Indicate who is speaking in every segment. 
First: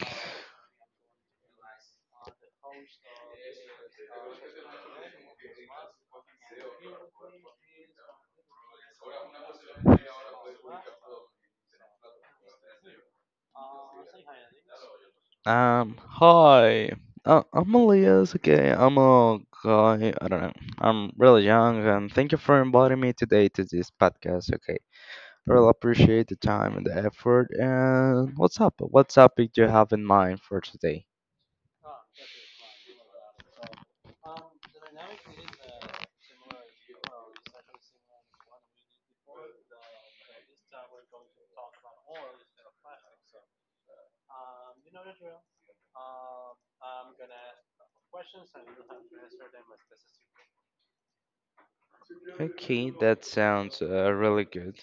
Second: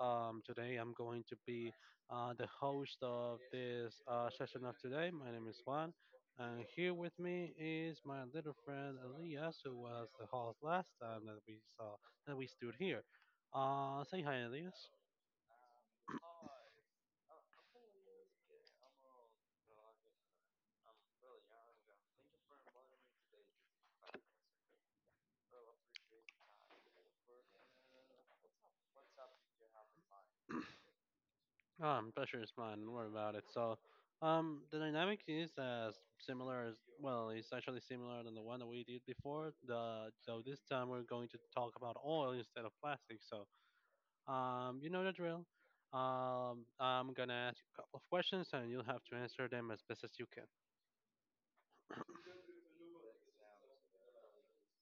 Speaker 1: Today I'm going to be the host of this session of today. My name is Juan, and here with me is my little friend Elias, who was the host last time that we saw that we stood here. Say hi, Elias.
Speaker 2: Hi. I'm Elias. Okay, I'm a guy. I don't know. I'm really young, and thank you for inviting me today to this podcast. Okay, I really appreciate the time and the effort. And what's up? What topic do you have in mind for today?
Speaker 1: Pressure is mine. Don't worry about it. The dynamic is as similar as well, it's actually similar than the one that we did before. The so this time we're going to talk about oil instead of plastic. You know the drill. I'm gonna ask you a couple of questions, and you'll have to answer them as best as you can.
Speaker 2: Okay, that sounds really good.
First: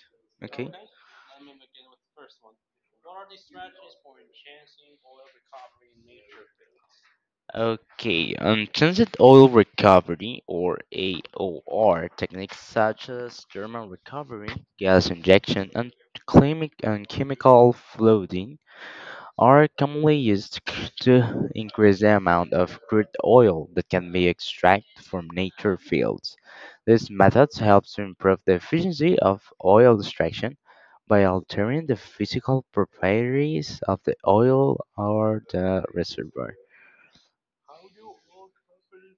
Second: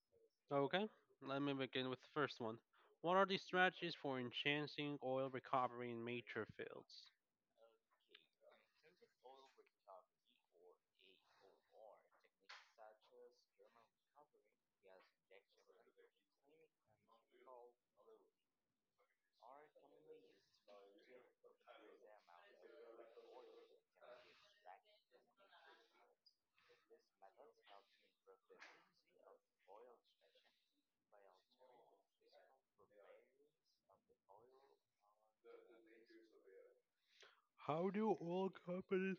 Speaker 2: Okay.
Speaker 1: Okay. Let me begin with the first one. What are the strategies for enhancing oil recovery in major fields?
Speaker 2: Okay, Transit oil recovery or AOR techniques such as thermal recovery, gas injection, and chemical flooding are commonly used to increase the amount of crude oil that can be extracted from nature fields. This method helps to improve the efficiency of oil extraction by altering the physical properties of the oil or the reservoir.
Speaker 1: How do oil companies—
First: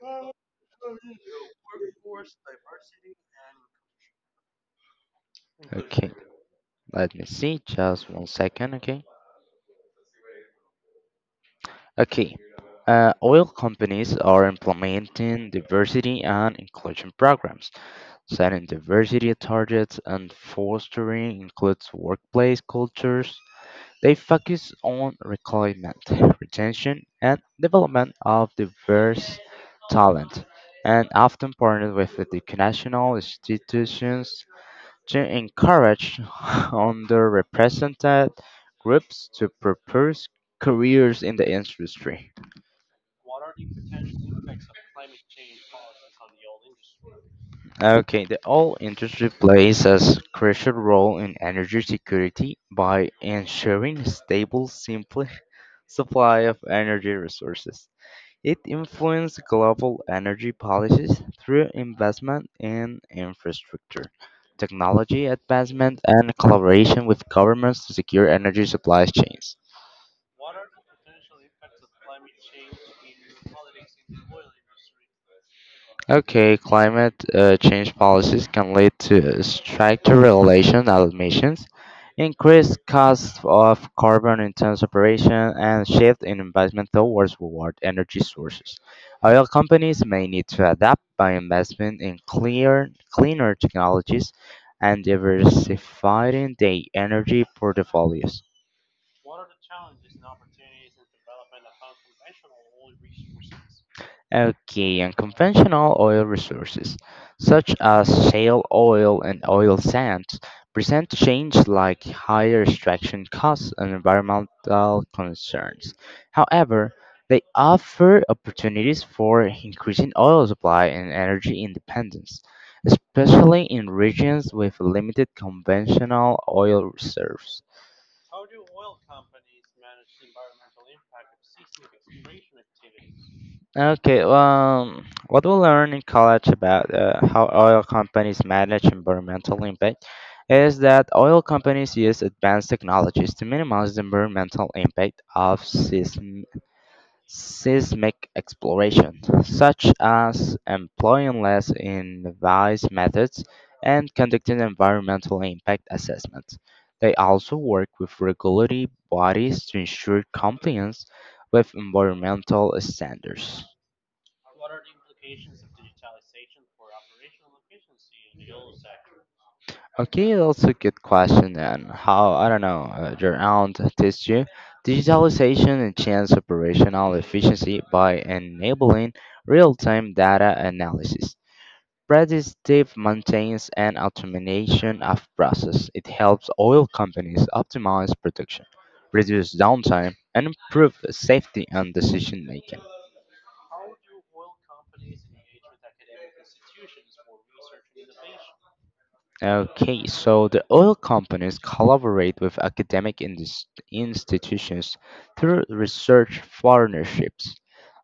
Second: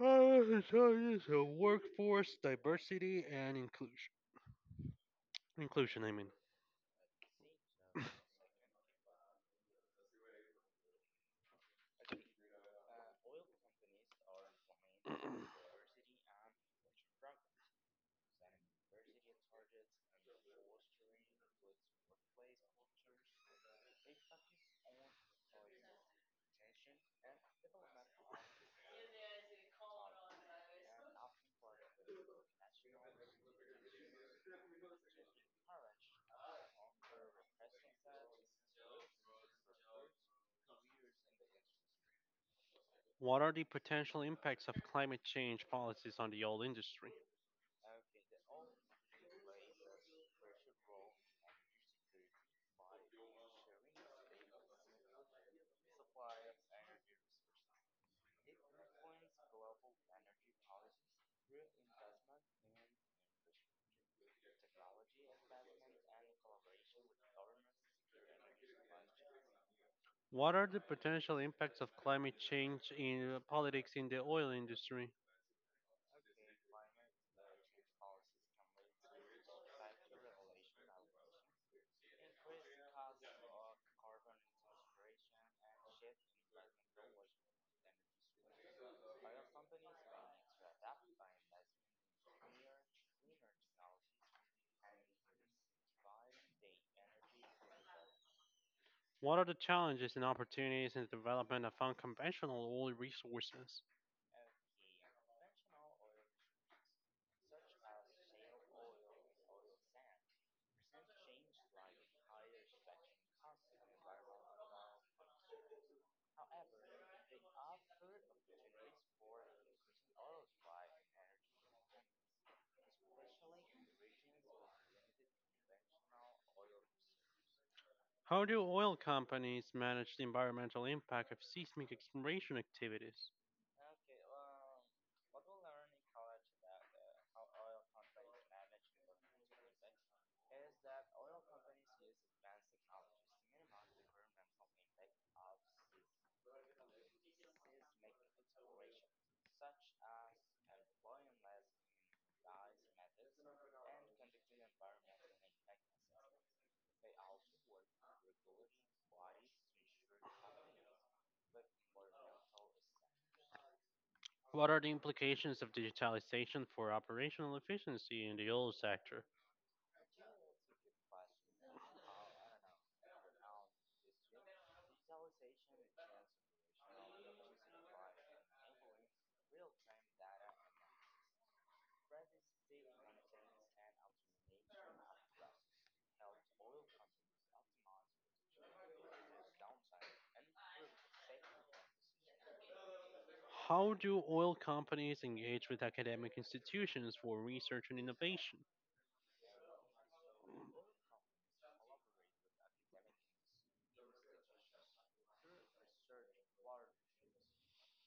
Speaker 1: So yes, workforce diversity and inclusion. Inclusion,
Speaker 2: Okay.
Speaker 1: I mean.
Speaker 2: Let me see, just one second, okay? Okay. Oil companies are implementing diversity and inclusion programs, setting diversity targets and fostering includes workplace cultures. They focus on recruitment, retention, and development of diverse talent, and often partner with the international institutions to encourage underrepresented groups to pursue careers in the industry.
Speaker 1: What are the potential impacts of climate change policies on the oil industry?
Speaker 2: Okay, the oil industry plays a crucial role in energy security by ensuring stable, simple supply of energy resources. It influences global energy policies through investment in infrastructure, technology advancement, and collaboration with governments to secure energy supply chains.
Speaker 1: What are the potential impacts of climate change in politics in the oil industry?
Speaker 2: Okay, climate change policies can lead to stricter regulation of emissions, increased cost of carbon intense operation, and shift in investment towards reward energy sources. Oil companies may need to adapt by investing in cleaner technologies and diversifying their energy portfolios.
Speaker 1: What are the challenges and opportunities in the development of unconventional oil resources?
Speaker 2: Okay, unconventional oil resources, such as shale oil and oil sands, present change like higher extraction costs and environmental concerns. However, they offer opportunities for increasing oil supply and energy independence, especially in regions with limited conventional oil reserves.
Speaker 1: How do oil companies manage the environmental impact of seismic exploration activities?
Speaker 2: Okay, well, what we learn in college about how oil companies manage environmental impact is that oil companies use advanced technologies to minimize the environmental impact of seismic exploration, such as employing less invasive methods and conducting environmental impact assessments. They also work with regulatory bodies to ensure compliance with environmental standards.
Speaker 1: What are the implications of digitalization for operational efficiency in the oil sector?
Speaker 2: Okay, that's a good question. And how, I don't know, your aunt teach you digitalization enhance operational efficiency by enabling real-time data analysis, predictive maintenance, and automation of process. It helps oil companies optimize production, reduce downtime, and improve safety and decision making.
Speaker 1: How do oil companies engage with academic institutions for research and innovation?
Speaker 2: Okay, so the oil companies collaborate with academic institutions through research partnerships,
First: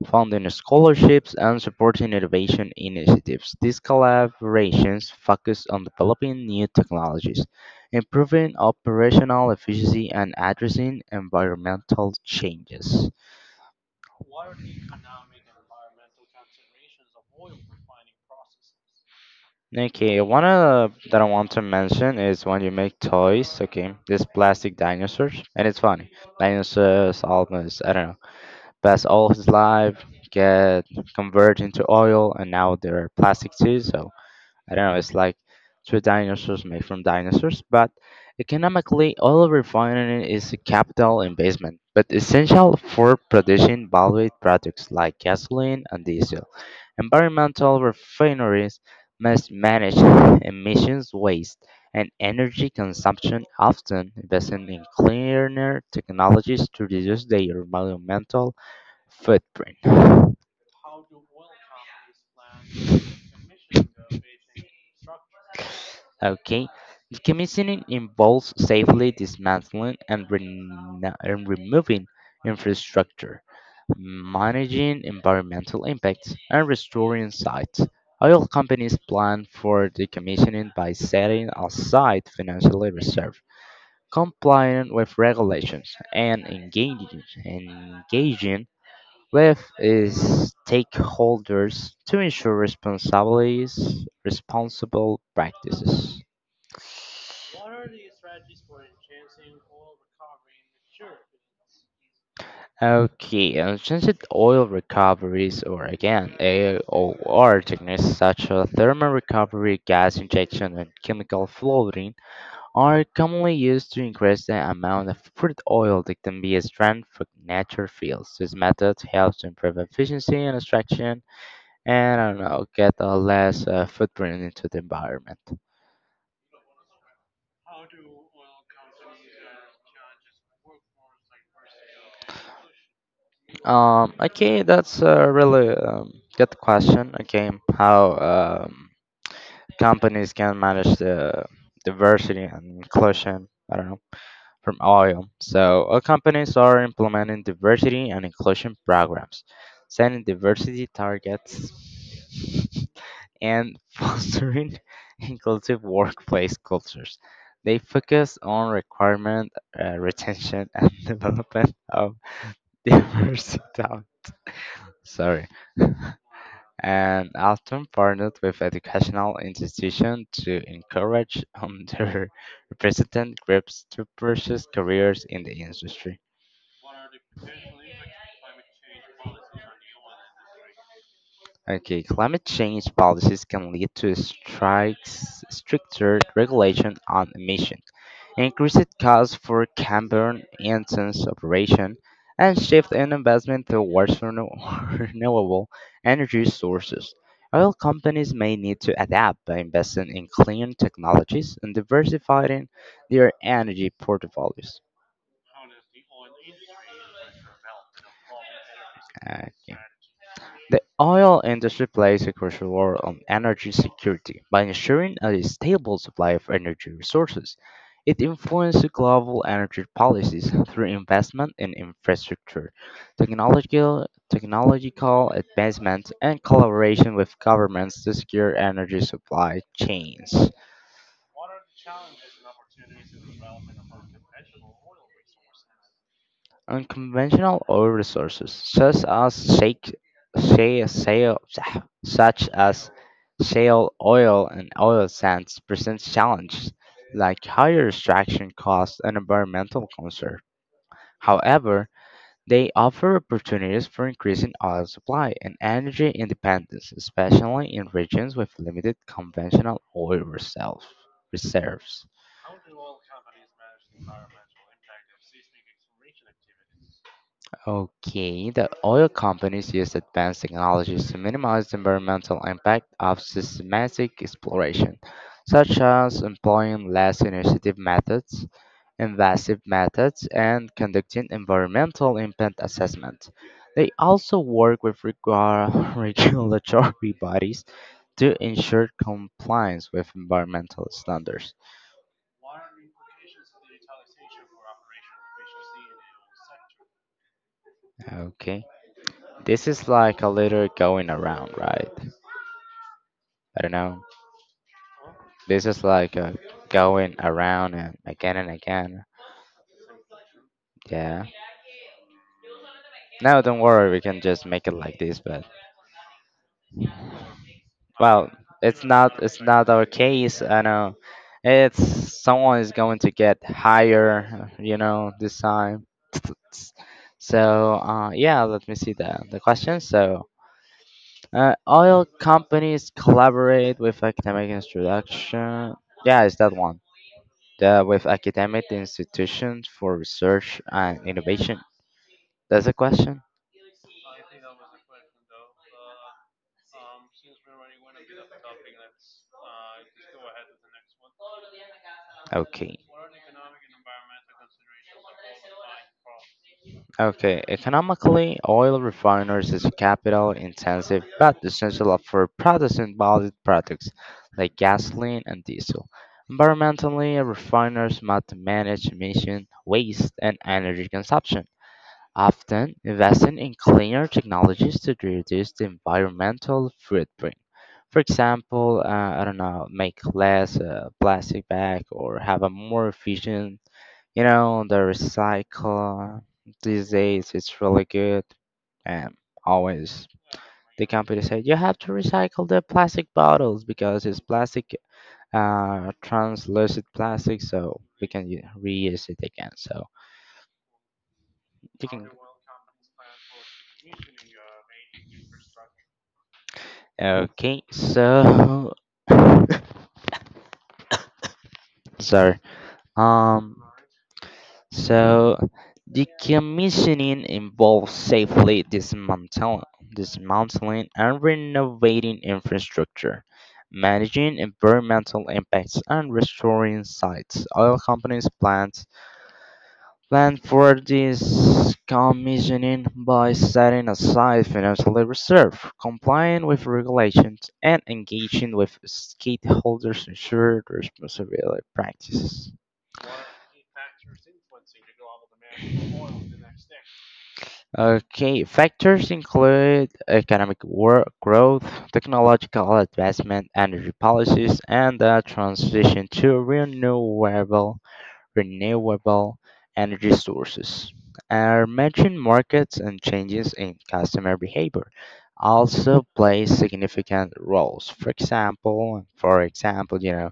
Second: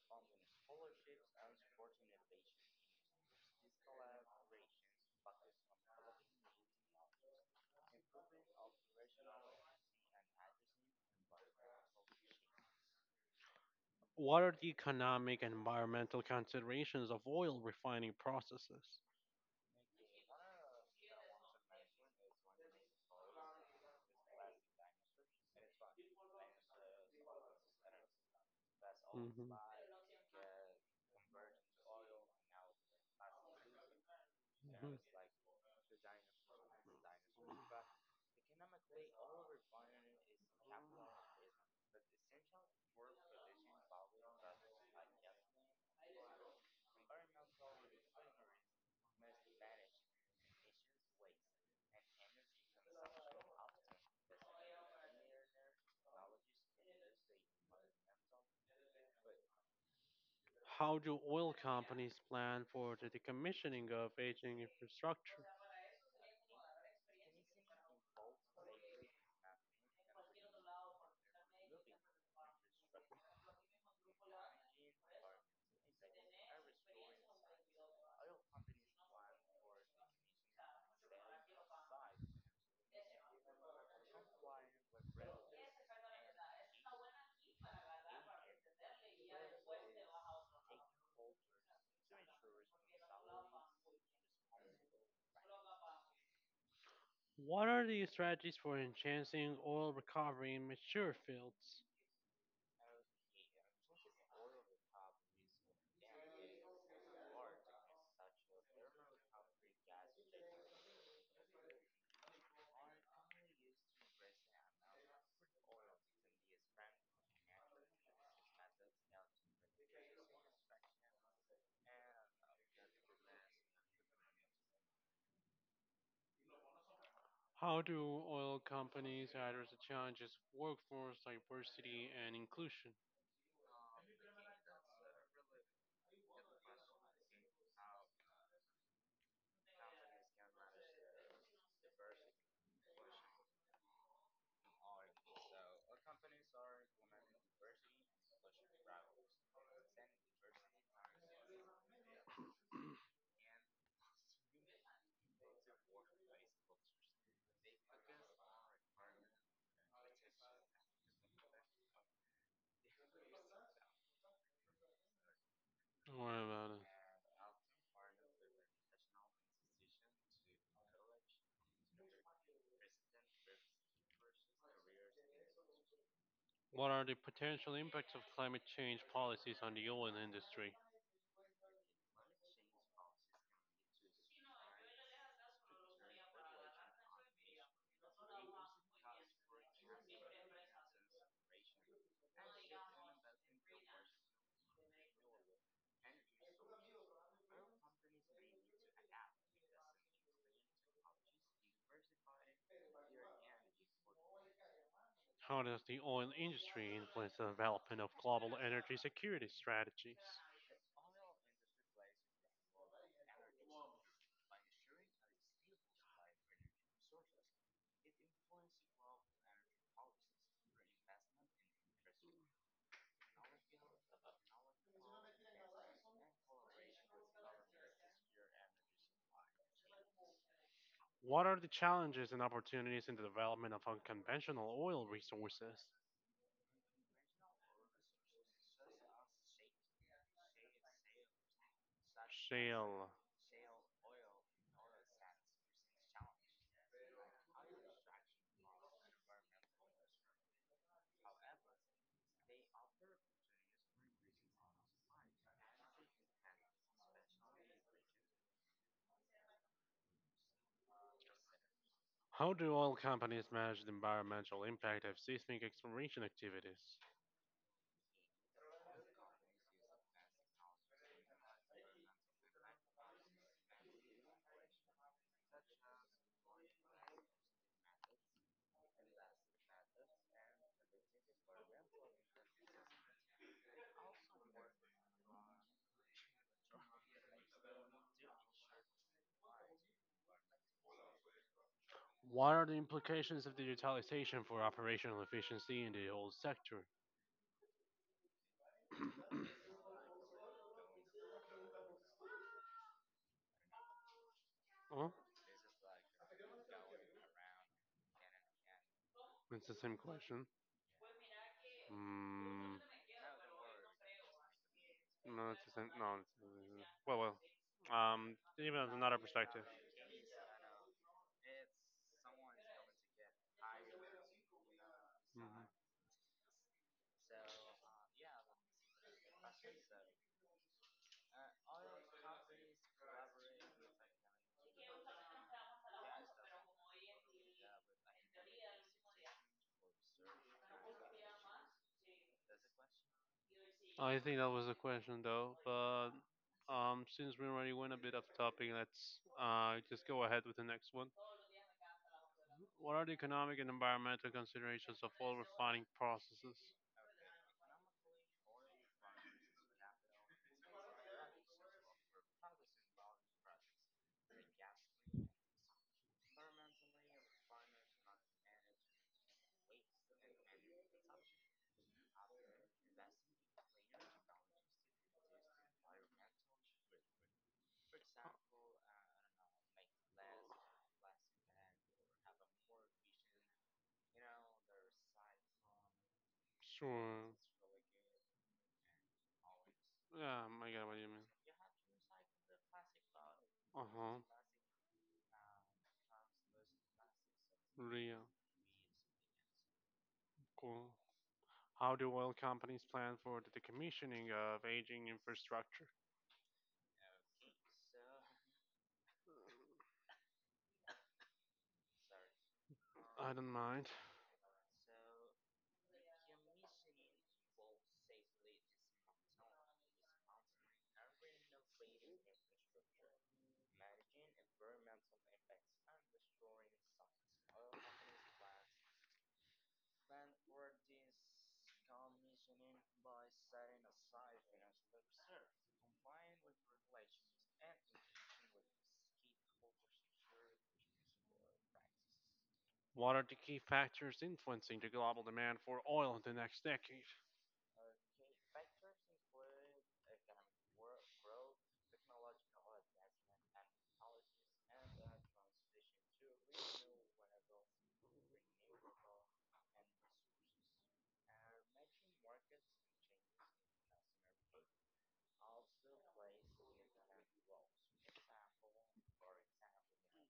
Speaker 2: funding scholarships, and supporting innovation initiatives. These collaborations focus on developing new technologies, improving operational efficiency, and addressing environmental changes.
Speaker 1: What are the economic and environmental considerations of oil refining processes?
Speaker 2: Okay, one that I want to mention is when you make toys, okay, these plastic dinosaurs, and it's funny. Dinosaurs almost, I don't know, pass all his
Speaker 1: Mhm,
Speaker 2: life, get converted into oil, and now they're plastic too, so I don't know, it's
Speaker 1: mhm.
Speaker 2: like two dinosaurs made from dinosaurs, but economically, oil refining is a capital investment, but essential for producing valued products like gasoline and diesel. Environmental refineries must manage emissions, waste, and energy consumption, often investing in cleaner technologies to reduce their environmental footprint.
Speaker 1: How do oil companies plan for the decommissioning of aging infrastructure?
Speaker 2: Okay. Decommissioning involves safely dismantling and removing infrastructure, managing environmental impacts, and restoring sites. Oil companies plan for decommissioning by setting aside financial reserve, complying with regulations, and engaging with stakeholders to ensure responsible practices.
Speaker 1: What are the strategies for enhancing oil recovery in mature fields?
Speaker 2: Okay, since it oil recoveries or again AOR techniques such as thermal recovery, gas injection, and chemical floating are commonly used to increase the amount of crude oil that can be extracted from natural fields. This method helps to improve efficiency and extraction, and I don't know, get a less footprint into the environment.
Speaker 1: How do oil companies address the challenges of workforce diversity and inclusion?
Speaker 2: Okay, that's a really good question. Okay, how? Companies can manage the diversity and inclusion, I don't know, from oil. So all companies are implementing diversity and inclusion programs, setting diversity targets, and fostering inclusive workplace cultures. They focus on requirement, retention, and development of diverse talent. Sorry.
Speaker 1: What about it?
Speaker 2: and often partnered with educational institutions to encourage underrepresented groups to pursue careers in the industry.
Speaker 1: What are the potential impacts of climate change policies on the oil industry?
Speaker 2: Okay, climate change policies can lead to stricter regulation on emission, increased costs for carbon Yansen's operation, and shift in investment towards renewable energy sources. Oil companies may need to adapt by investing in clean technologies and diversifying their energy portfolios.
Speaker 1: How does the oil industry influence the development of global energy
Speaker 2: Okay.
Speaker 1: security strategies?
Speaker 2: The oil industry plays a crucial role on energy security by ensuring a stable supply of energy resources. It influences global energy policies through investment in infrastructure, technological advancement, and collaboration with governments to secure energy supply chains.
Speaker 1: What are the challenges and opportunities in the development of unconventional oil resources?
Speaker 2: Unconventional oil resources, such as shale, such as
Speaker 1: Shale.
Speaker 2: shale oil and oil sands, presents challenges like higher extraction costs and environmental concerns. However, they offer opportunities for increasing oil supply and energy independence, especially in regions with limited conventional reserves.
Speaker 1: How do oil companies manage the environmental impact of seismic exploration activities?
Speaker 2: Okay, the oil companies use advanced technologies to minimize the environmental impact of systematic exploration, such as employing invasive methods, and conducting environmental impact assessments. They also work with regulatory bodies to ensure compliance with environmental standards.
Speaker 1: What are the implications of digitalization for operational efficiency in the oil sector?
Speaker 2: Okay, this is like a little going around, right? I don't know.
Speaker 1: Oh,
Speaker 2: This is like going around and again and again.
Speaker 1: it's the same question.
Speaker 2: Yeah.
Speaker 1: Hmm.
Speaker 2: No, don't worry. We can just make it like this.
Speaker 1: No,
Speaker 2: But
Speaker 1: it's the same. No, it's— well.
Speaker 2: well,
Speaker 1: Even
Speaker 2: it's
Speaker 1: as another
Speaker 2: not. It's
Speaker 1: perspective.
Speaker 2: not our case. I know. It's someone is going to get higher. You know this
Speaker 1: Mhm.
Speaker 2: time. S- So yeah, let me see the question. So oil companies collaborate with academic introduction. Yeah, it's that one. That with academic institutions for research and innovation? That's the question.
Speaker 1: I think that was the question, though. But since we already went a bit off topic, let's just go ahead with the next one.
Speaker 2: Okay.
Speaker 1: What are the economic and environmental considerations of oil refining processes?
Speaker 2: Okay. Economically, oil refineries is capital intensive but essential for producing valid products like gasoline and diesel. Environmentally, refiners must manage emission, waste, and energy consumption. Often, investing in cleaner technologies to reduce the environmental footprint. For example, I don't know, make less plastic bag or have a more efficient, you know, the recycle these days.
Speaker 1: Sure.
Speaker 2: It's really good, and always
Speaker 1: Yeah, I
Speaker 2: the
Speaker 1: get what you
Speaker 2: company
Speaker 1: mean.
Speaker 2: said you have to recycle the plastic bottles
Speaker 1: Uh
Speaker 2: because it's
Speaker 1: huh.
Speaker 2: plastic, translucent plastic, so we can
Speaker 1: Real.
Speaker 2: reuse it again. So
Speaker 1: Cool.
Speaker 2: you
Speaker 1: How
Speaker 2: can.
Speaker 1: do oil companies plan for the decommissioning of aging infrastructure?
Speaker 2: Okay, so sorry.
Speaker 1: I don't
Speaker 2: Um,
Speaker 1: mind.
Speaker 2: so decommissioning involves safely dismantling and renovating infrastructure, managing environmental impacts, and restoring sites. Oil plan for this commissioning by setting aside financial reserve, complying with regulations, and engaging with stakeholders to ensure responsible practices.
Speaker 1: What are the key factors influencing the global demand for oil in the next decade?
Speaker 2: Okay, factors include economic growth, technological advancement, energy policies, and the transition to renewable energy sources are emerging markets and changes in customer behavior also play significant roles, for example, you know,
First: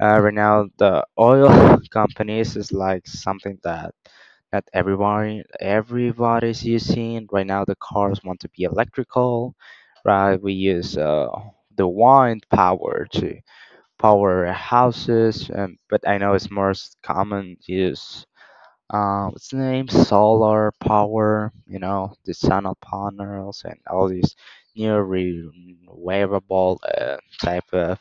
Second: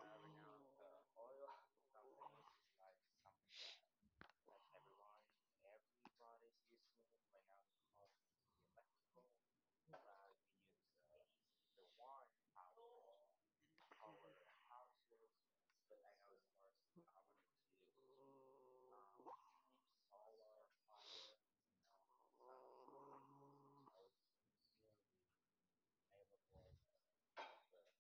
Speaker 2: right now the oil companies is like something that that everyone everybody's using right now, the cars want to be electrical, right? We use the wind power to powerhouses, but I know it's most common use. What's the name? Solar power, you know, the solar panels and all these new renewable type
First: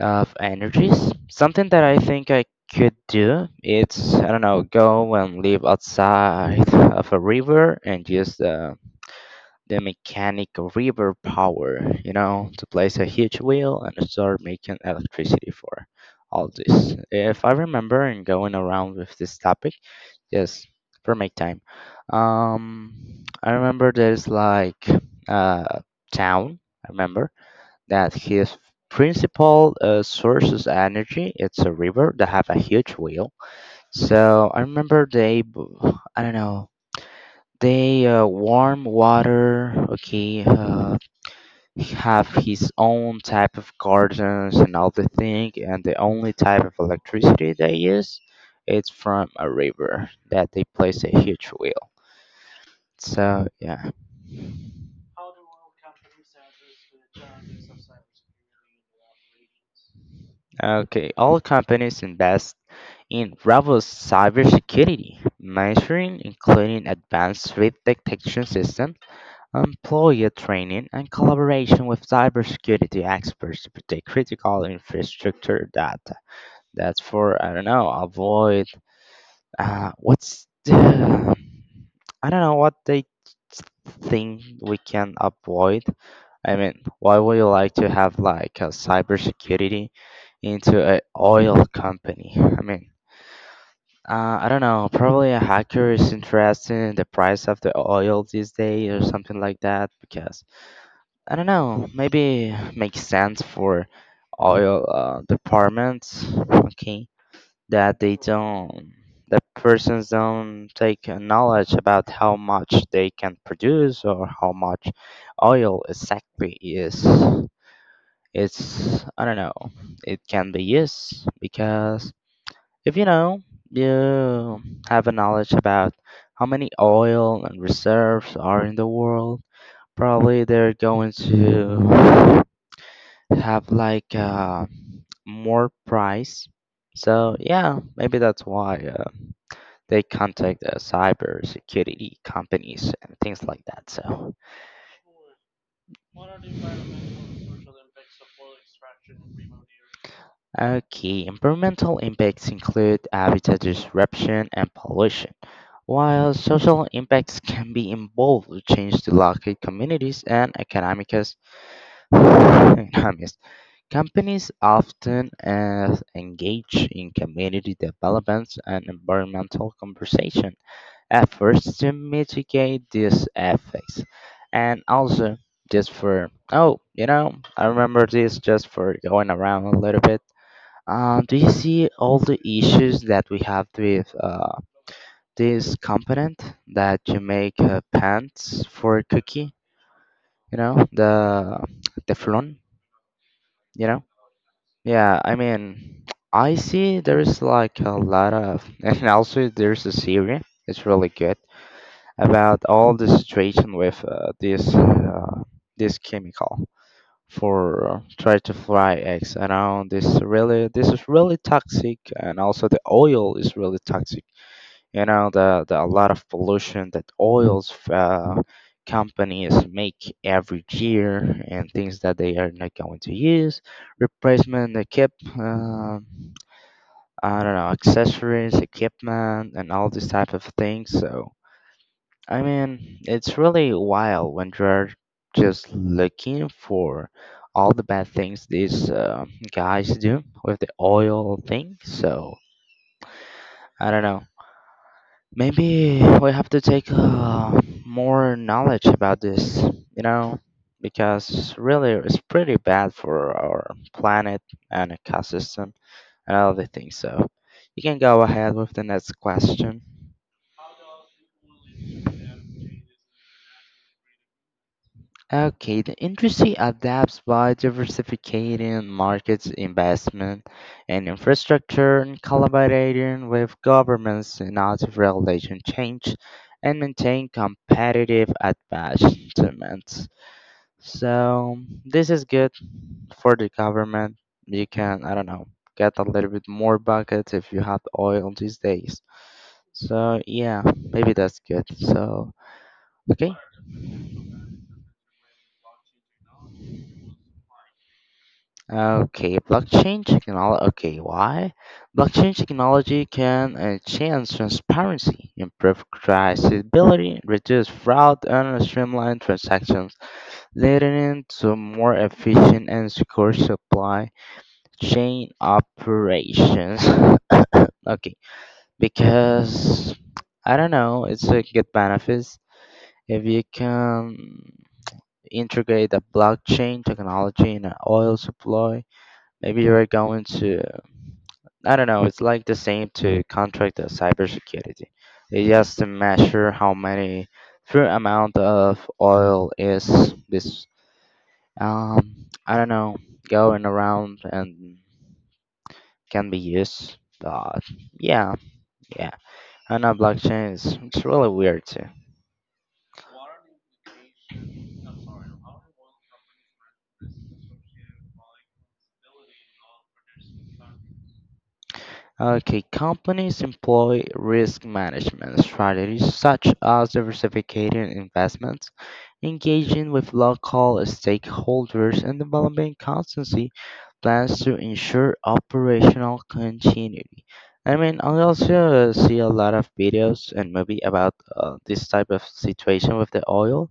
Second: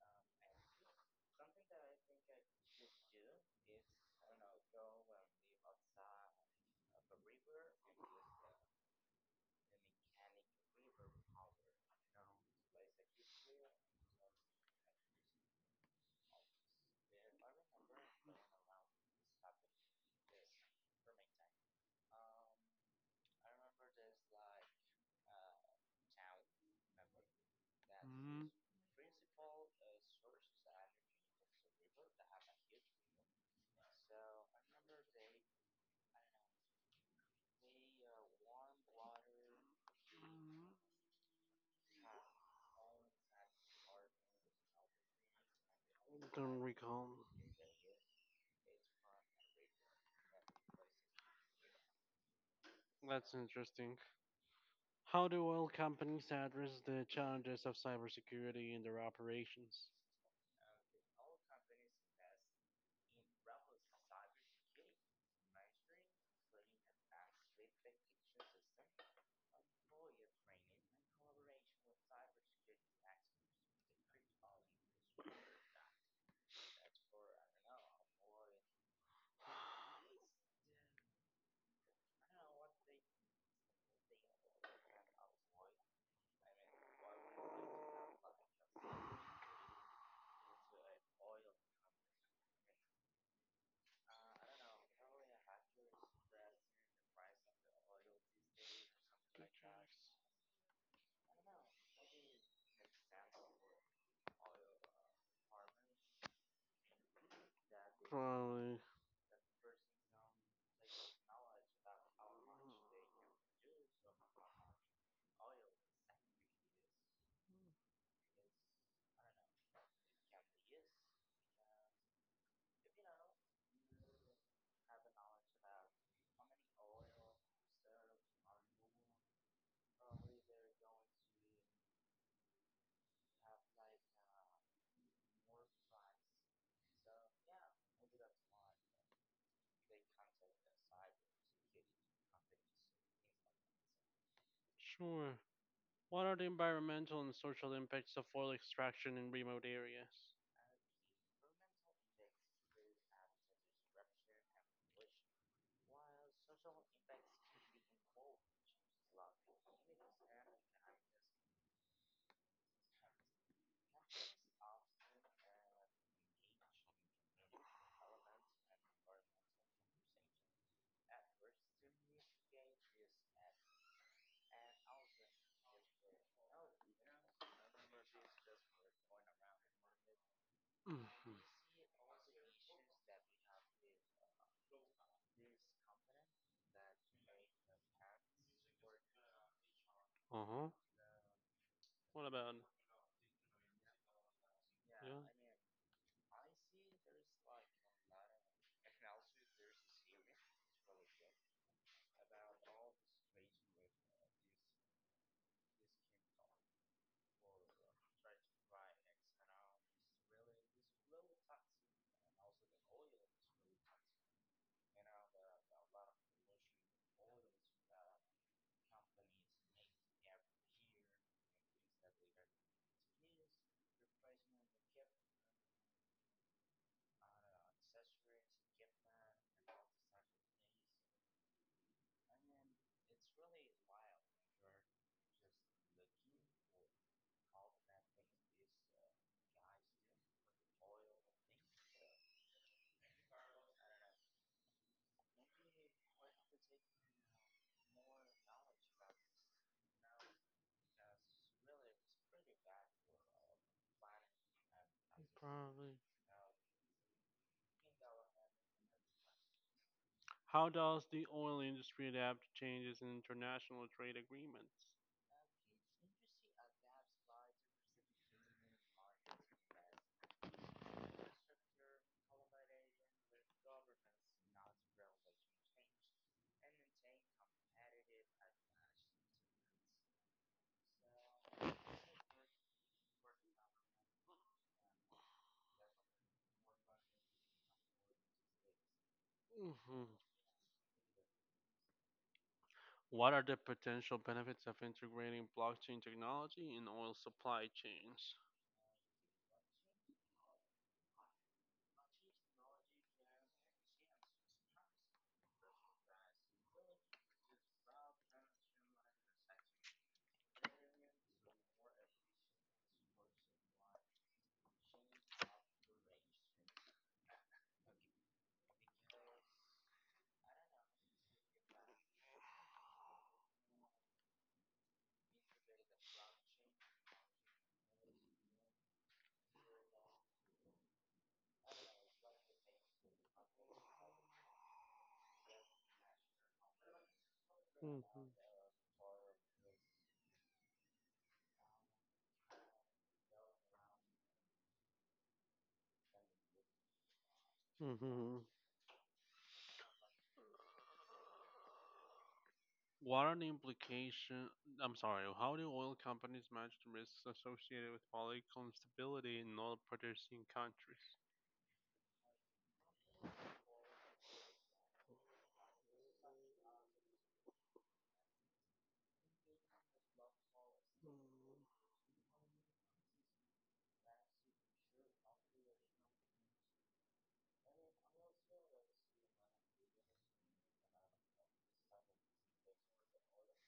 Speaker 2: of energies. Something that I think I could do it's I don't know, go and live outside of a river and just the mechanic river power, you know, to place a huge wheel and start making electricity for all this. If I remember and going around with this topic, yes, for make time. I remember there's like a town, I remember that
Speaker 1: Mm,
Speaker 2: his principal source of energy it's a river that have a huge wheel. So I remember they I don't know, they warm water, okay, have his own type of gardens and all the thing, and the only
Speaker 1: don't
Speaker 2: type of
Speaker 1: recall.
Speaker 2: electricity they use it's from a river that they place a huge wheel.
Speaker 1: That's
Speaker 2: So yeah.
Speaker 1: interesting. How do oil companies address the challenges of cybersecurity in their operations?
Speaker 2: Okay, all companies invest in robust cybersecurity measuring, including advanced threat detection systems, employee training, and collaboration with cybersecurity experts to protect critical infrastructure data. That's for, I don't know, avoid. What's the, I don't know what they think we can avoid. I mean, why would you like to have like a cybersecurity into a oil company? I mean, I don't know. Probably a hacker is interested in the price of the oil these days or something like that because I don't know. Maybe makes sense for oil departments. Okay, that they
Speaker 1: Probably.
Speaker 2: don't, that persons don't take a knowledge about how much they can produce or how much oil exactly is, it's I don't know, it can be used because if you know, you have a knowledge about how many oil and reserves are in the world, probably they're going to have like more price. So yeah, maybe that's why they contact cyber security companies and things like that. So,
Speaker 1: Sure. What are the environmental and social impacts of oil extraction in remote areas?
Speaker 2: okay, environmental impacts include habitat disruption and pollution, while social impacts can be involved with change to local communities and economics. Companies often engage in community developments and environmental conversation efforts to mitigate these effects. And also, just for, I remember this just for going around a little bit.
Speaker 1: Mhm.
Speaker 2: Do you see all the issues that we have with this component that you make pants for cookie? You
Speaker 1: Uh-huh.
Speaker 2: know, the
Speaker 1: What about?
Speaker 2: Teflon, you know? Yeah,
Speaker 1: Yeah.
Speaker 2: I mean, I see there's like a lot of, and also there's a series. It's really good about all the situation with this this chemical for try to fry eggs around this is really toxic, and also the oil is really toxic, you know, the a lot of pollution that oils companies make every year, and things that they are not going to use replacement they keep uh, I don't know, accessories, equipment and all these type of things. So I mean, it's really wild when you're just looking for all the bad things these guys do with the oil thing. So, I don't know. Maybe we have to take more knowledge about this, you know, because really it's pretty bad for our planet and ecosystem
Speaker 1: Alright.
Speaker 2: and all the things. So, you can go ahead with the next question.
Speaker 1: How does the oil industry adapt to changes in international trade agreements?
Speaker 2: Okay, the industry adapts by diversifying markets, investment, and infrastructure, and collaborating with governments in active regulation change, and maintain competitive advancements. So this is good for the government. You can, I don't know, get a little bit more buckets if you have oil these days.
Speaker 1: Mhm.
Speaker 2: So yeah, maybe that's good. So okay.
Speaker 1: What are the potential benefits of integrating blockchain technology in oil supply chains?
Speaker 2: Okay, blockchain technology. Okay, why? Blockchain technology can enhance transparency, improve traceability, reduce fraud, and streamline transactions, leading to more efficient and secure supply chain operations. Okay, because I don't know, it's a good benefits if you can integrate the blockchain technology in an oil supply. Maybe you're going to, I don't know, it's like the same to contract the cybersecurity. It's just to measure how many true
Speaker 1: Mhm.
Speaker 2: amount of oil is this, I don't know, going around and can be used. But yeah,
Speaker 1: Mhm.
Speaker 2: yeah, I know blockchain is it's really weird too.
Speaker 1: What are the implications? I'm sorry, how do oil companies manage the risks associated with political instability in oil producing countries?
Speaker 2: Okay, companies employ risk management strategies such as diversificating investments, engaging with local stakeholders, and developing constancy plans to ensure operational continuity. I mean, I also see a lot of videos and movie about this type of situation with the oil.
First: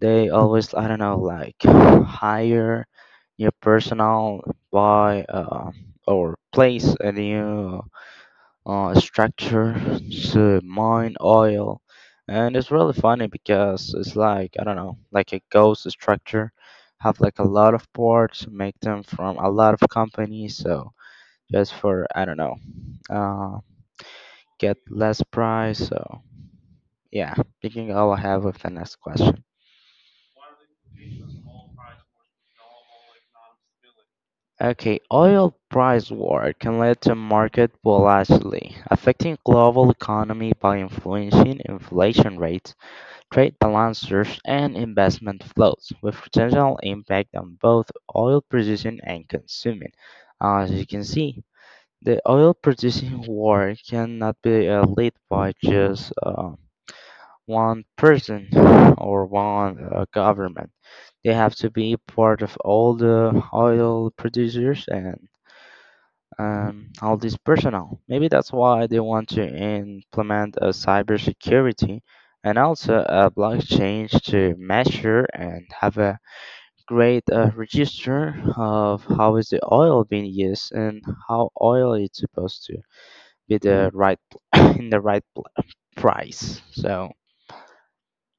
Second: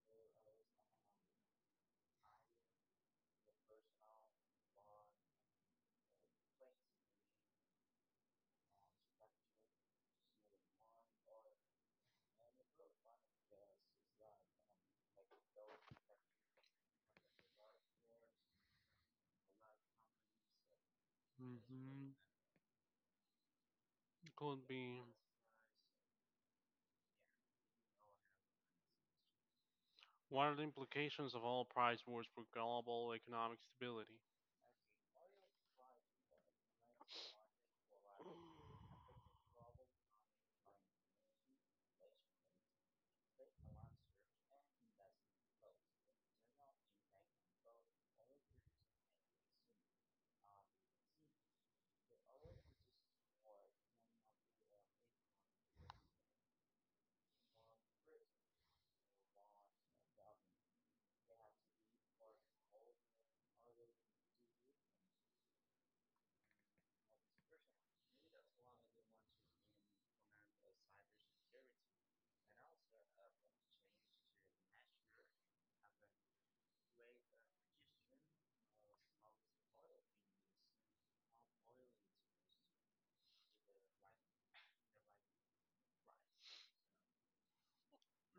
Speaker 2: They always, I don't know, like hire new personnel, buy or place a new structure to mine oil, and it's really funny because it's like I don't know, like a ghost structure, have like a lot of parts, make them from a lot of companies, so just for
Speaker 1: Hmm.
Speaker 2: I don't know, uh,
Speaker 1: Could
Speaker 2: get
Speaker 1: be.
Speaker 2: less price. So yeah, picking up I have with the next question.
Speaker 1: What are the implications of oil price wars for global economic stability?
Speaker 2: Okay, oil price war can lead to market volatility, affecting global economy by influencing inflation rates, trade balances, and investment flows, with potential impact on both oil producing and consuming. As you can see, the oil producing war cannot be led by just one person or one government. They have to be part of all the oil producers and all this personnel. Maybe that's why they want to implement a cybersecurity and also a blockchain to measure and have a great register of how is the oil being used and how oil is supposed to be the right in the right price. So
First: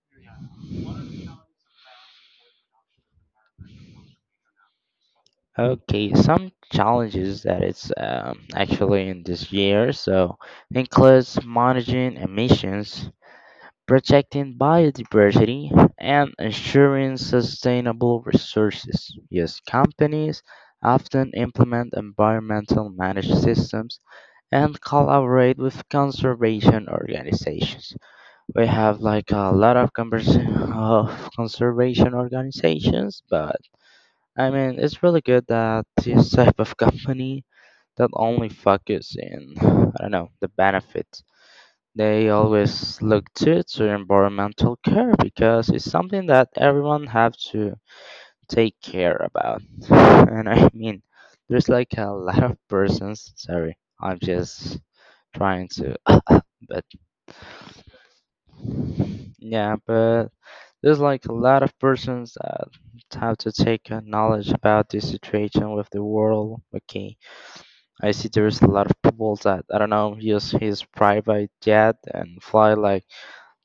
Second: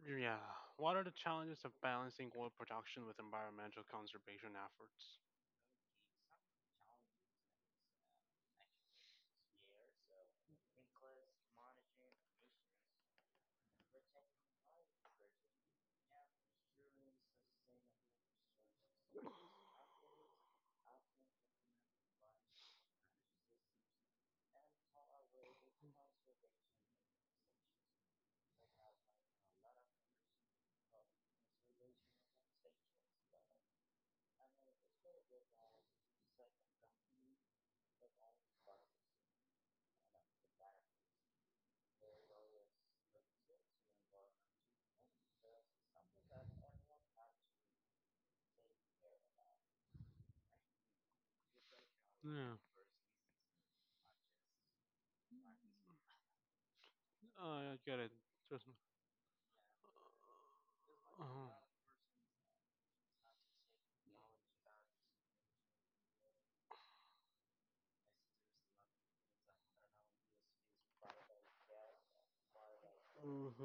Speaker 1: Yeah. What are the challenges of balancing oil production with environmental conservation efforts?
Speaker 2: okay, some challenges that it's actually in this year. So includes managing emissions, protecting biodiversity, and ensuring sustainable resources. Yes, companies often implement environmental managed systems and collaborate with conservation organizations. We have like a lot of conservation organizations, but I mean it's really good that this type of company that only focus in I don't know the benefits, they always look to environmental care because it's something that everyone have to take care about. And I mean, there's like a lot
Speaker 1: Yeah,
Speaker 2: of persons. Sorry, I'm just trying to, but
Speaker 1: I I get it. Trust me.
Speaker 2: yeah, but there's like a lot of persons that have to take a knowledge about this situation with the world. Okay, I see there's a lot of people that I don't know use his private jet and fly like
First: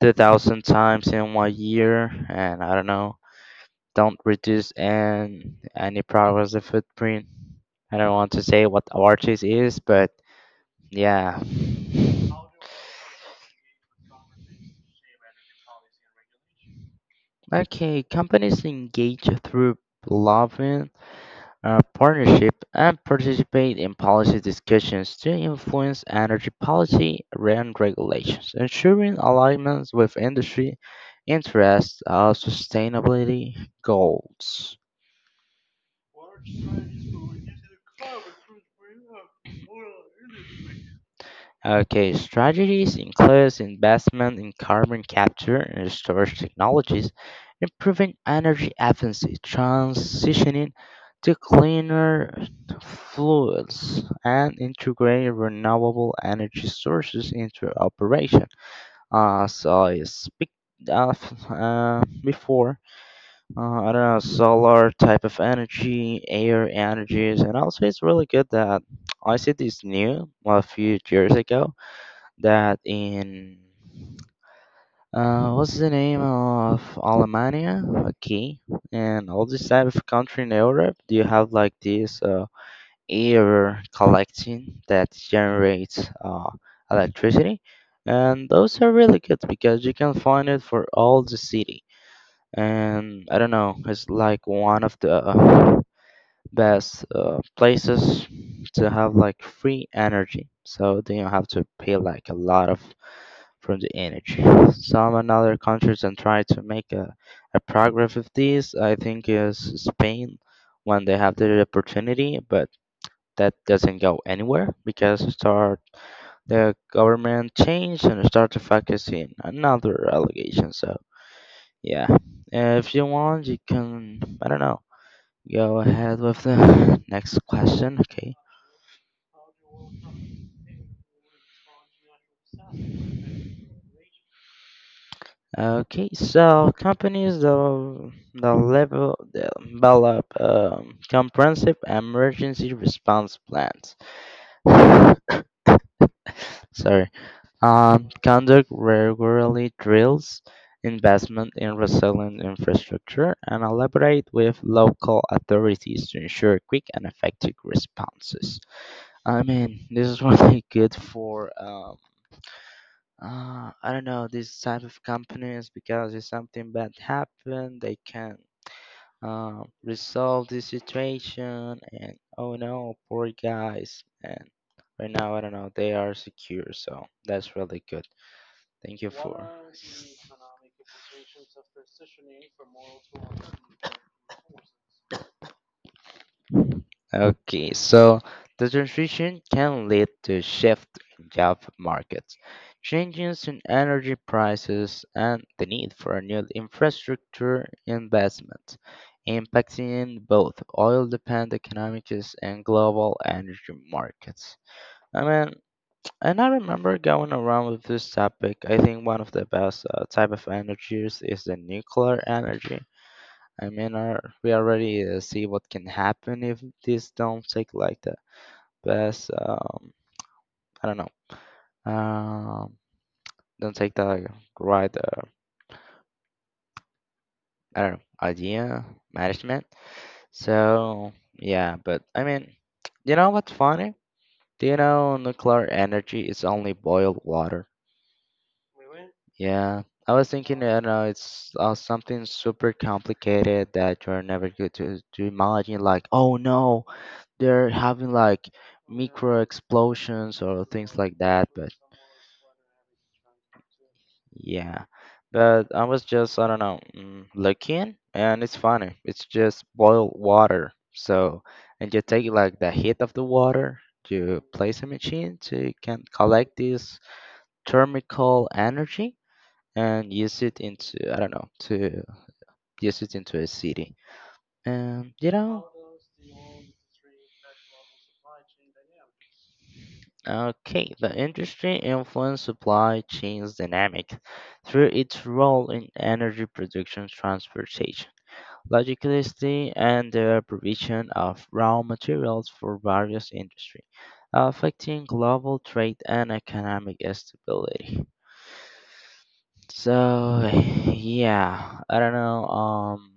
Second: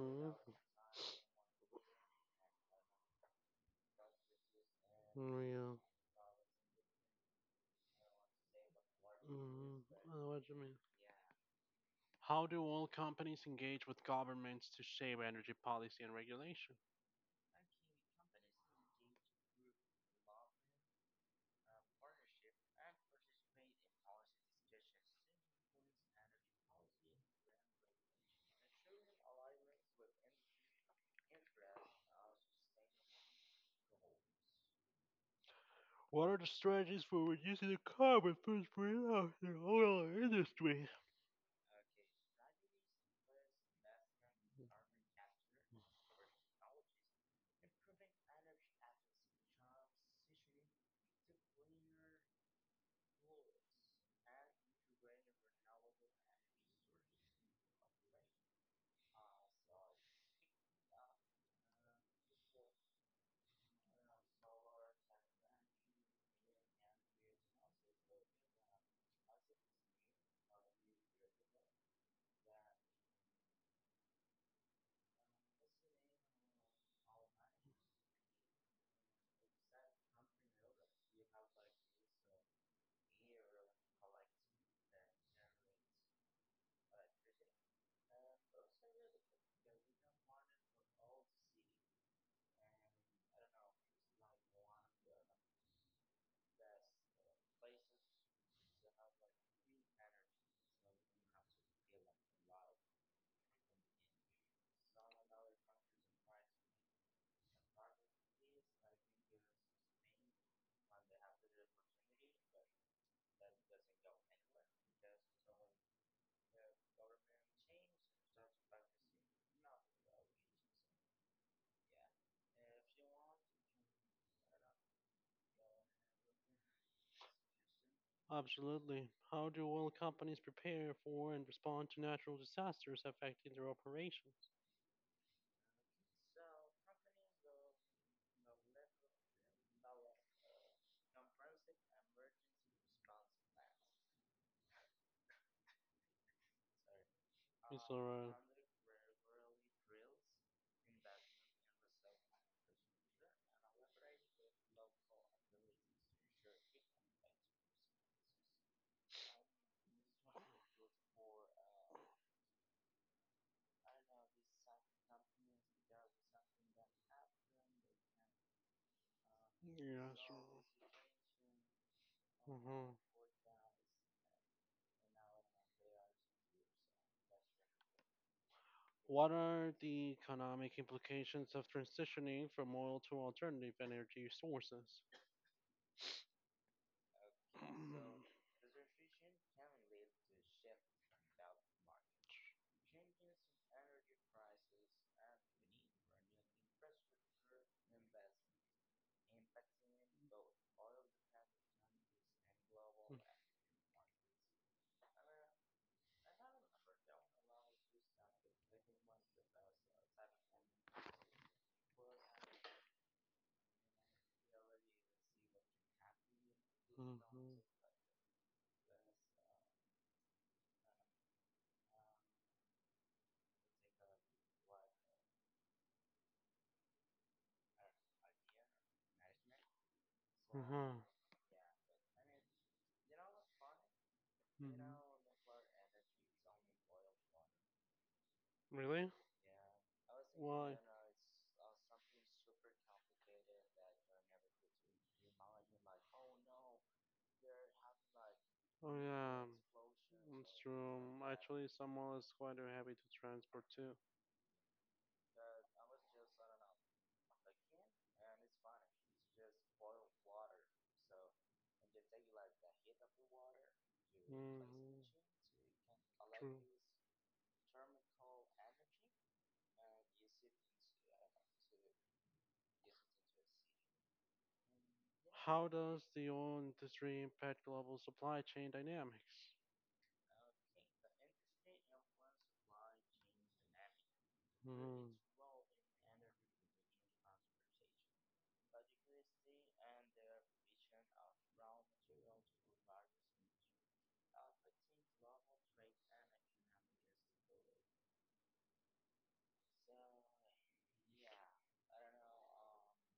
Speaker 2: 2,000 times in one year, and I don't know. Don't reduce
Speaker 1: Oh,
Speaker 2: an
Speaker 1: yeah.
Speaker 2: any progress of footprint. I don't want to say what artist is,
Speaker 1: I
Speaker 2: but
Speaker 1: know what you mean.
Speaker 2: yeah.
Speaker 1: How do oil companies engage with governments to shape energy policy and regulation?
Speaker 2: Okay, companies engage through lobbying, partnership, and participate in policy discussions to influence energy policy and regulations, ensuring alignments with industry interests of sustainability goals.
Speaker 1: What are the strategies for reducing the carbon footprint of the oil industry?
Speaker 2: Okay, strategies include investment in carbon capture and storage technologies, improving energy efficiency, transitioning to cleaner fuels, and integrating renewable energy sources into operation. So I speak of before, I don't know, solar type of energy, air energies, and also it's really good that I see this new, well, a few years ago, that in what's the name of Alemania? Okay, and all this type of country in Europe, do you have like this air collecting that generates electricity? And those are really good because you can find it for all the city. And I don't know, it's like one of the best places to have like free energy so they don't have to pay like a lot of from the energy some another countries and try to make a progress with these. I think is Spain when they have the opportunity, but that doesn't go anywhere because start the government change and start to focus in another allegation. So yeah, if you want you can, I don't know, go ahead with the next question. Okay.
Speaker 1: Absolutely. How do oil companies prepare for and respond to natural disasters affecting their operations?
Speaker 2: Okay. So companies that the level develop comprehensive emergency response plans. Sorry. Conduct regularly drills, investment in resilient infrastructure, and elaborate with local authorities to ensure quick and effective responses. I mean, this is really good for I don't know these type of companies because if something bad happened, they can
Speaker 1: Yeah.
Speaker 2: resolve the situation. And oh no, poor guys. And right now, I don't know, they are secure, so that's really good. Thank you
Speaker 1: What
Speaker 2: for.
Speaker 1: are the economic implications of transitioning from oil to alternative energy sources?
Speaker 2: Okay, so the transition can lead to shift in job markets, changes in energy prices, and the need for new infrastructure investment, impacting both oil-dependent economies and global energy markets. I mean, and I remember going around with this topic. I think one of the best type of energies is the nuclear energy. I mean, our, we already see what can happen if this don't take like that. Best. I don't know. Um, don't take the right. I don't know idea management.
Speaker 1: Huh.
Speaker 2: So yeah, but I mean, you know what's funny? Do you know nuclear energy is only boiled water?
Speaker 1: Really?
Speaker 2: Yeah, I was thinking, you know, it's something super complicated that you're never good to imagine. Like, oh no, they're having like
Speaker 1: Oh, yeah,
Speaker 2: micro explosions or things like that.
Speaker 1: actually,
Speaker 2: But
Speaker 1: Samoa is quite a heavy to transport too.
Speaker 2: yeah, but I was just I don't know looking, and it's funny. It's just boiled water. So and you take like the heat of the water, you place a machine so you can collect this thermical energy and use it into I don't know to use it into a city. Um, you
Speaker 1: How
Speaker 2: know,
Speaker 1: does the oil industry impact global supply chain dynamics?
Speaker 2: Okay, the industry influences supply chains dynamic through its role in energy production, transportation, logistics, and the provision of raw materials for various industries, affecting global trade and economic stability. So, yeah, I don't know.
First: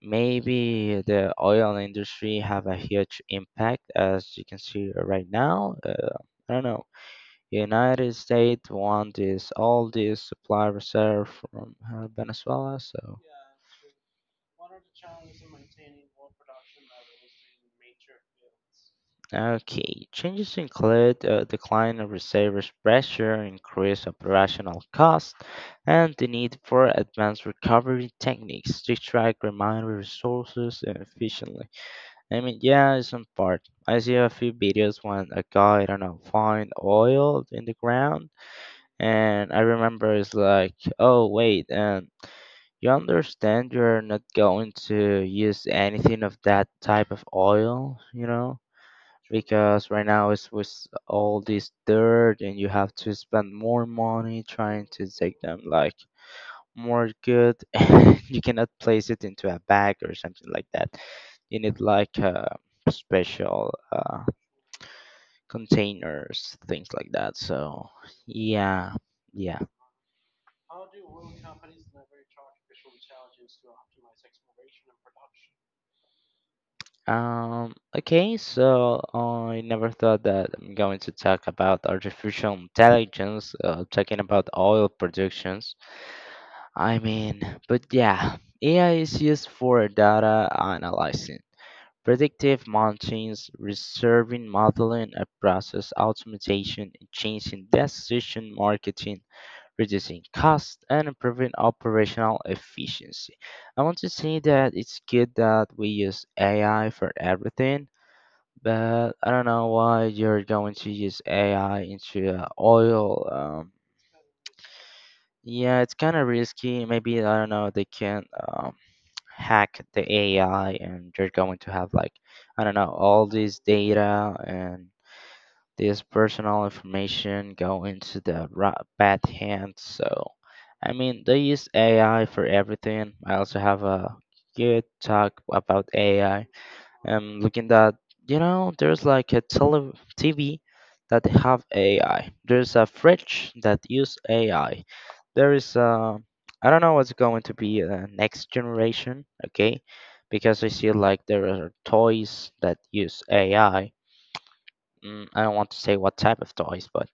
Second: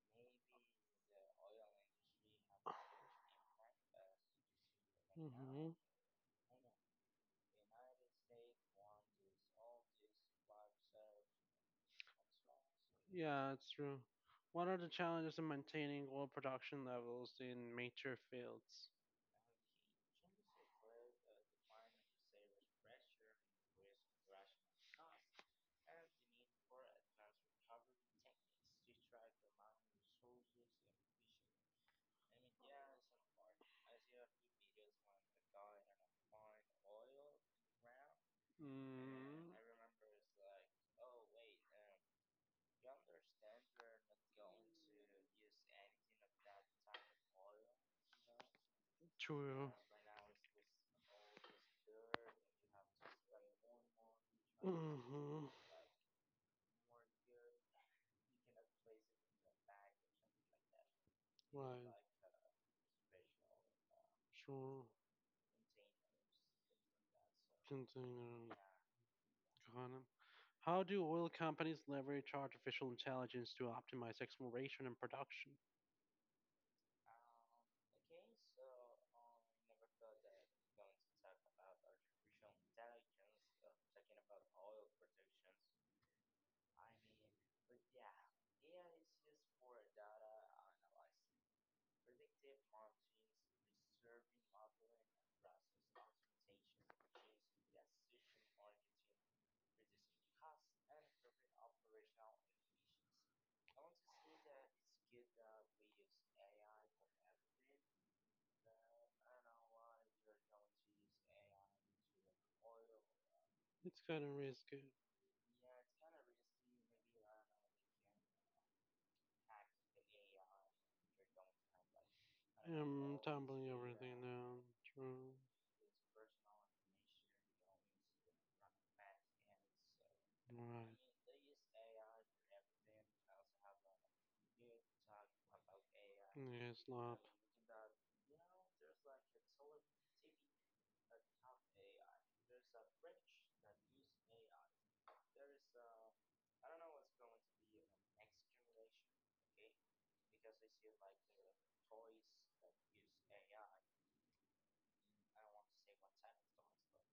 Speaker 2: Maybe the oil industry have a huge impact, as you can see right
Speaker 1: Hmm,
Speaker 2: now. I don't know. United States want this all this supply reserve from Venezuela, so.
Speaker 1: yeah, it's true. What are the challenges in maintaining oil production levels in major fields?
Speaker 2: Okay, changes include a decline of reserves pressure, increased operational cost, and the need for advanced recovery techniques to extract remaining resources efficiently. I mean, yeah, it's some part. I see a few videos when a guy, I don't know, find oil in the ground,
Speaker 1: Mm,
Speaker 2: and I remember it's like, oh wait, and you understand you're not going to use anything of that type of oil, you know,
Speaker 1: true.
Speaker 2: because right now it's with all this dirt, and you have to spend more money trying to take
Speaker 1: Mm-hmm.
Speaker 2: them. Like, more good. And you cannot place it into a bag or something like that, you need
Speaker 1: Right,
Speaker 2: like special
Speaker 1: sure.
Speaker 2: containers, things like that. So
Speaker 1: Continue.
Speaker 2: yeah, yeah.
Speaker 1: Got it. How do oil companies leverage artificial intelligence to optimize exploration and production?
Speaker 2: Okay, so I never thought that I'm going to talk about artificial intelligence, talking about oil productions, I mean, but yeah, AI is used for data analyzing, predictive maintenance, reserving modeling and process automation, and changing decision marketing, reducing costs and improving operational efficiency. I want to say that it's good that we use AI for everything, but I don't know why you're going to use AI into oil.
Speaker 1: It's kind of risky.
Speaker 2: Yeah, it's kind of risky. Maybe I don't know. They can't. Hack the AI and you're going to have like I don't know all this data
Speaker 1: Um,
Speaker 2: and
Speaker 1: True.
Speaker 2: this personal information go into the right, bad hands. So I
Speaker 1: Right.
Speaker 2: mean they use AI for everything. I also have a good talk about AI.
Speaker 1: Yes, not.
Speaker 2: I'm looking that you know there's like a TV that have AI. There's a fridge that use AI. There is I don't know what's going to be next generation, okay? Because I see like there are toys that use AI. Mm, I don't want to say what type of toys, but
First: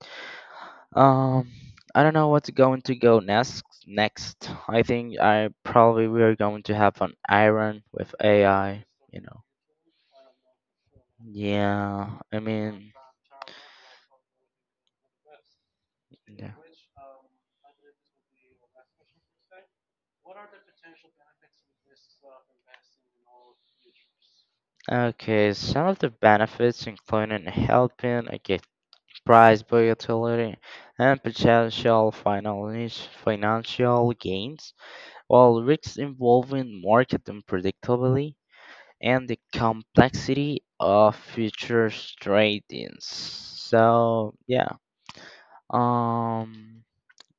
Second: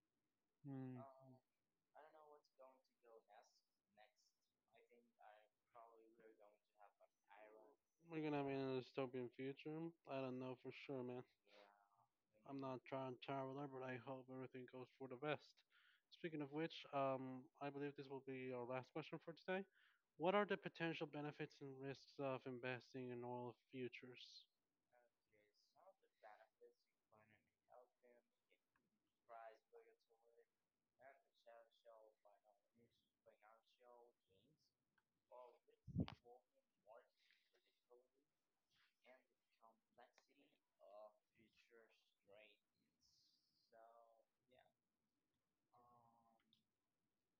Speaker 2: um, I don't know what's going to go next. Next, I think I probably we are going to have an iron with
Speaker 1: We're gonna be in a
Speaker 2: AI. You
Speaker 1: dystopian
Speaker 2: know.
Speaker 1: future. I don't know for sure, man.
Speaker 2: Yeah, I
Speaker 1: Not
Speaker 2: mean,
Speaker 1: John Traveler, but I hope everything goes for the best. Speaking of
Speaker 2: yeah.
Speaker 1: which, I believe this will be our last question for today. What are the potential benefits and risks of investing in oil futures?
Speaker 2: Okay, some of the benefits include in helping get price volatility and potential final financial gains. While risks involving market unpredictability and the complexity of futures trading. So yeah, um,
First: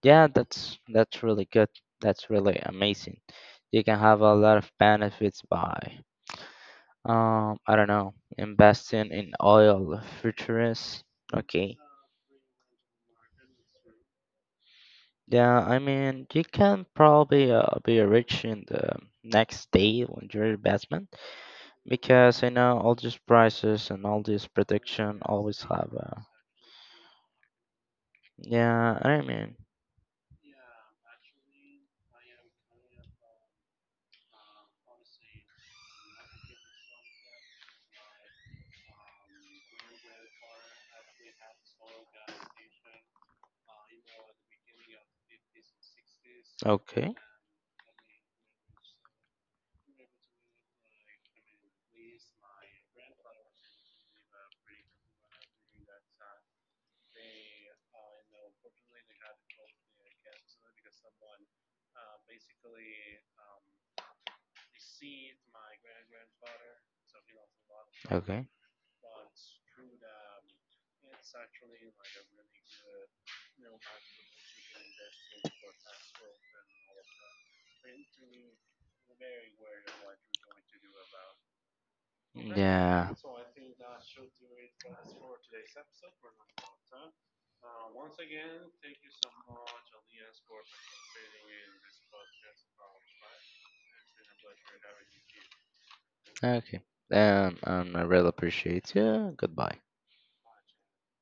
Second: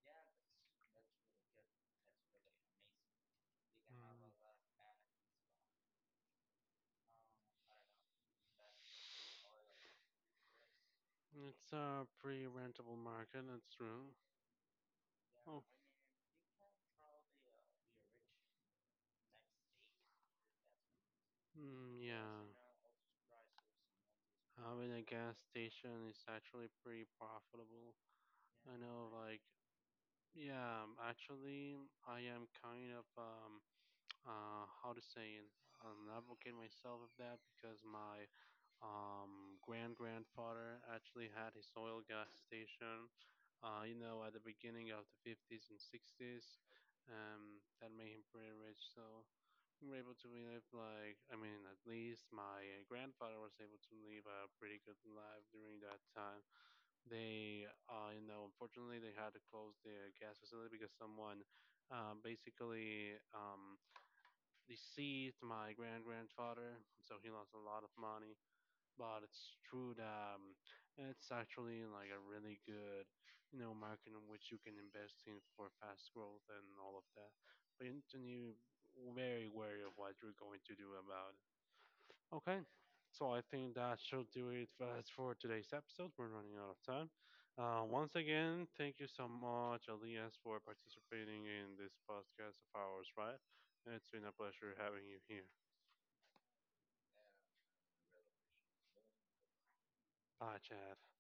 Speaker 2: yeah, that's really good. That's really amazing. You can have a lot of benefits by, I don't know, investing in oil futures.
Speaker 1: It's
Speaker 2: Okay.
Speaker 1: a pretty rentable market, that's true.
Speaker 2: Yeah, I mean, you can probably be rich in the next day when you're investment
Speaker 1: Mm,
Speaker 2: because you know all these prices and all this
Speaker 1: having a
Speaker 2: prediction
Speaker 1: gas
Speaker 2: always have.
Speaker 1: station is actually pretty profitable.
Speaker 2: Yeah, I
Speaker 1: Like,
Speaker 2: mean,
Speaker 1: yeah, actually, I am kind of how to say an advocate myself of that because my grand grandfather actually had his oil gas station. You know, at the beginning of the 50s and 60s,
Speaker 2: okay,
Speaker 1: that made him pretty rich. So we were able to live like— I mean, at least my grandfather was able to live a pretty good life during that time. They, you know, unfortunately they had to close the gas facility because someone basically, deceased my grand grandfather, so he lost a lot of money.
Speaker 2: okay,
Speaker 1: But it's true that it's actually like a really good, you know, market in which you can invest in for fast growth and all of that. But you need to be very wary of what you're going to do about it. Okay,
Speaker 2: yeah.
Speaker 1: so I think that should do it for us for today's episode. We're running out of time. Once again, thank you so much, Elias, for participating in this podcast of ours, right? It's been a pleasure having you here.
Speaker 2: Okay. I really appreciate you. Goodbye.
Speaker 1: Ah, já era.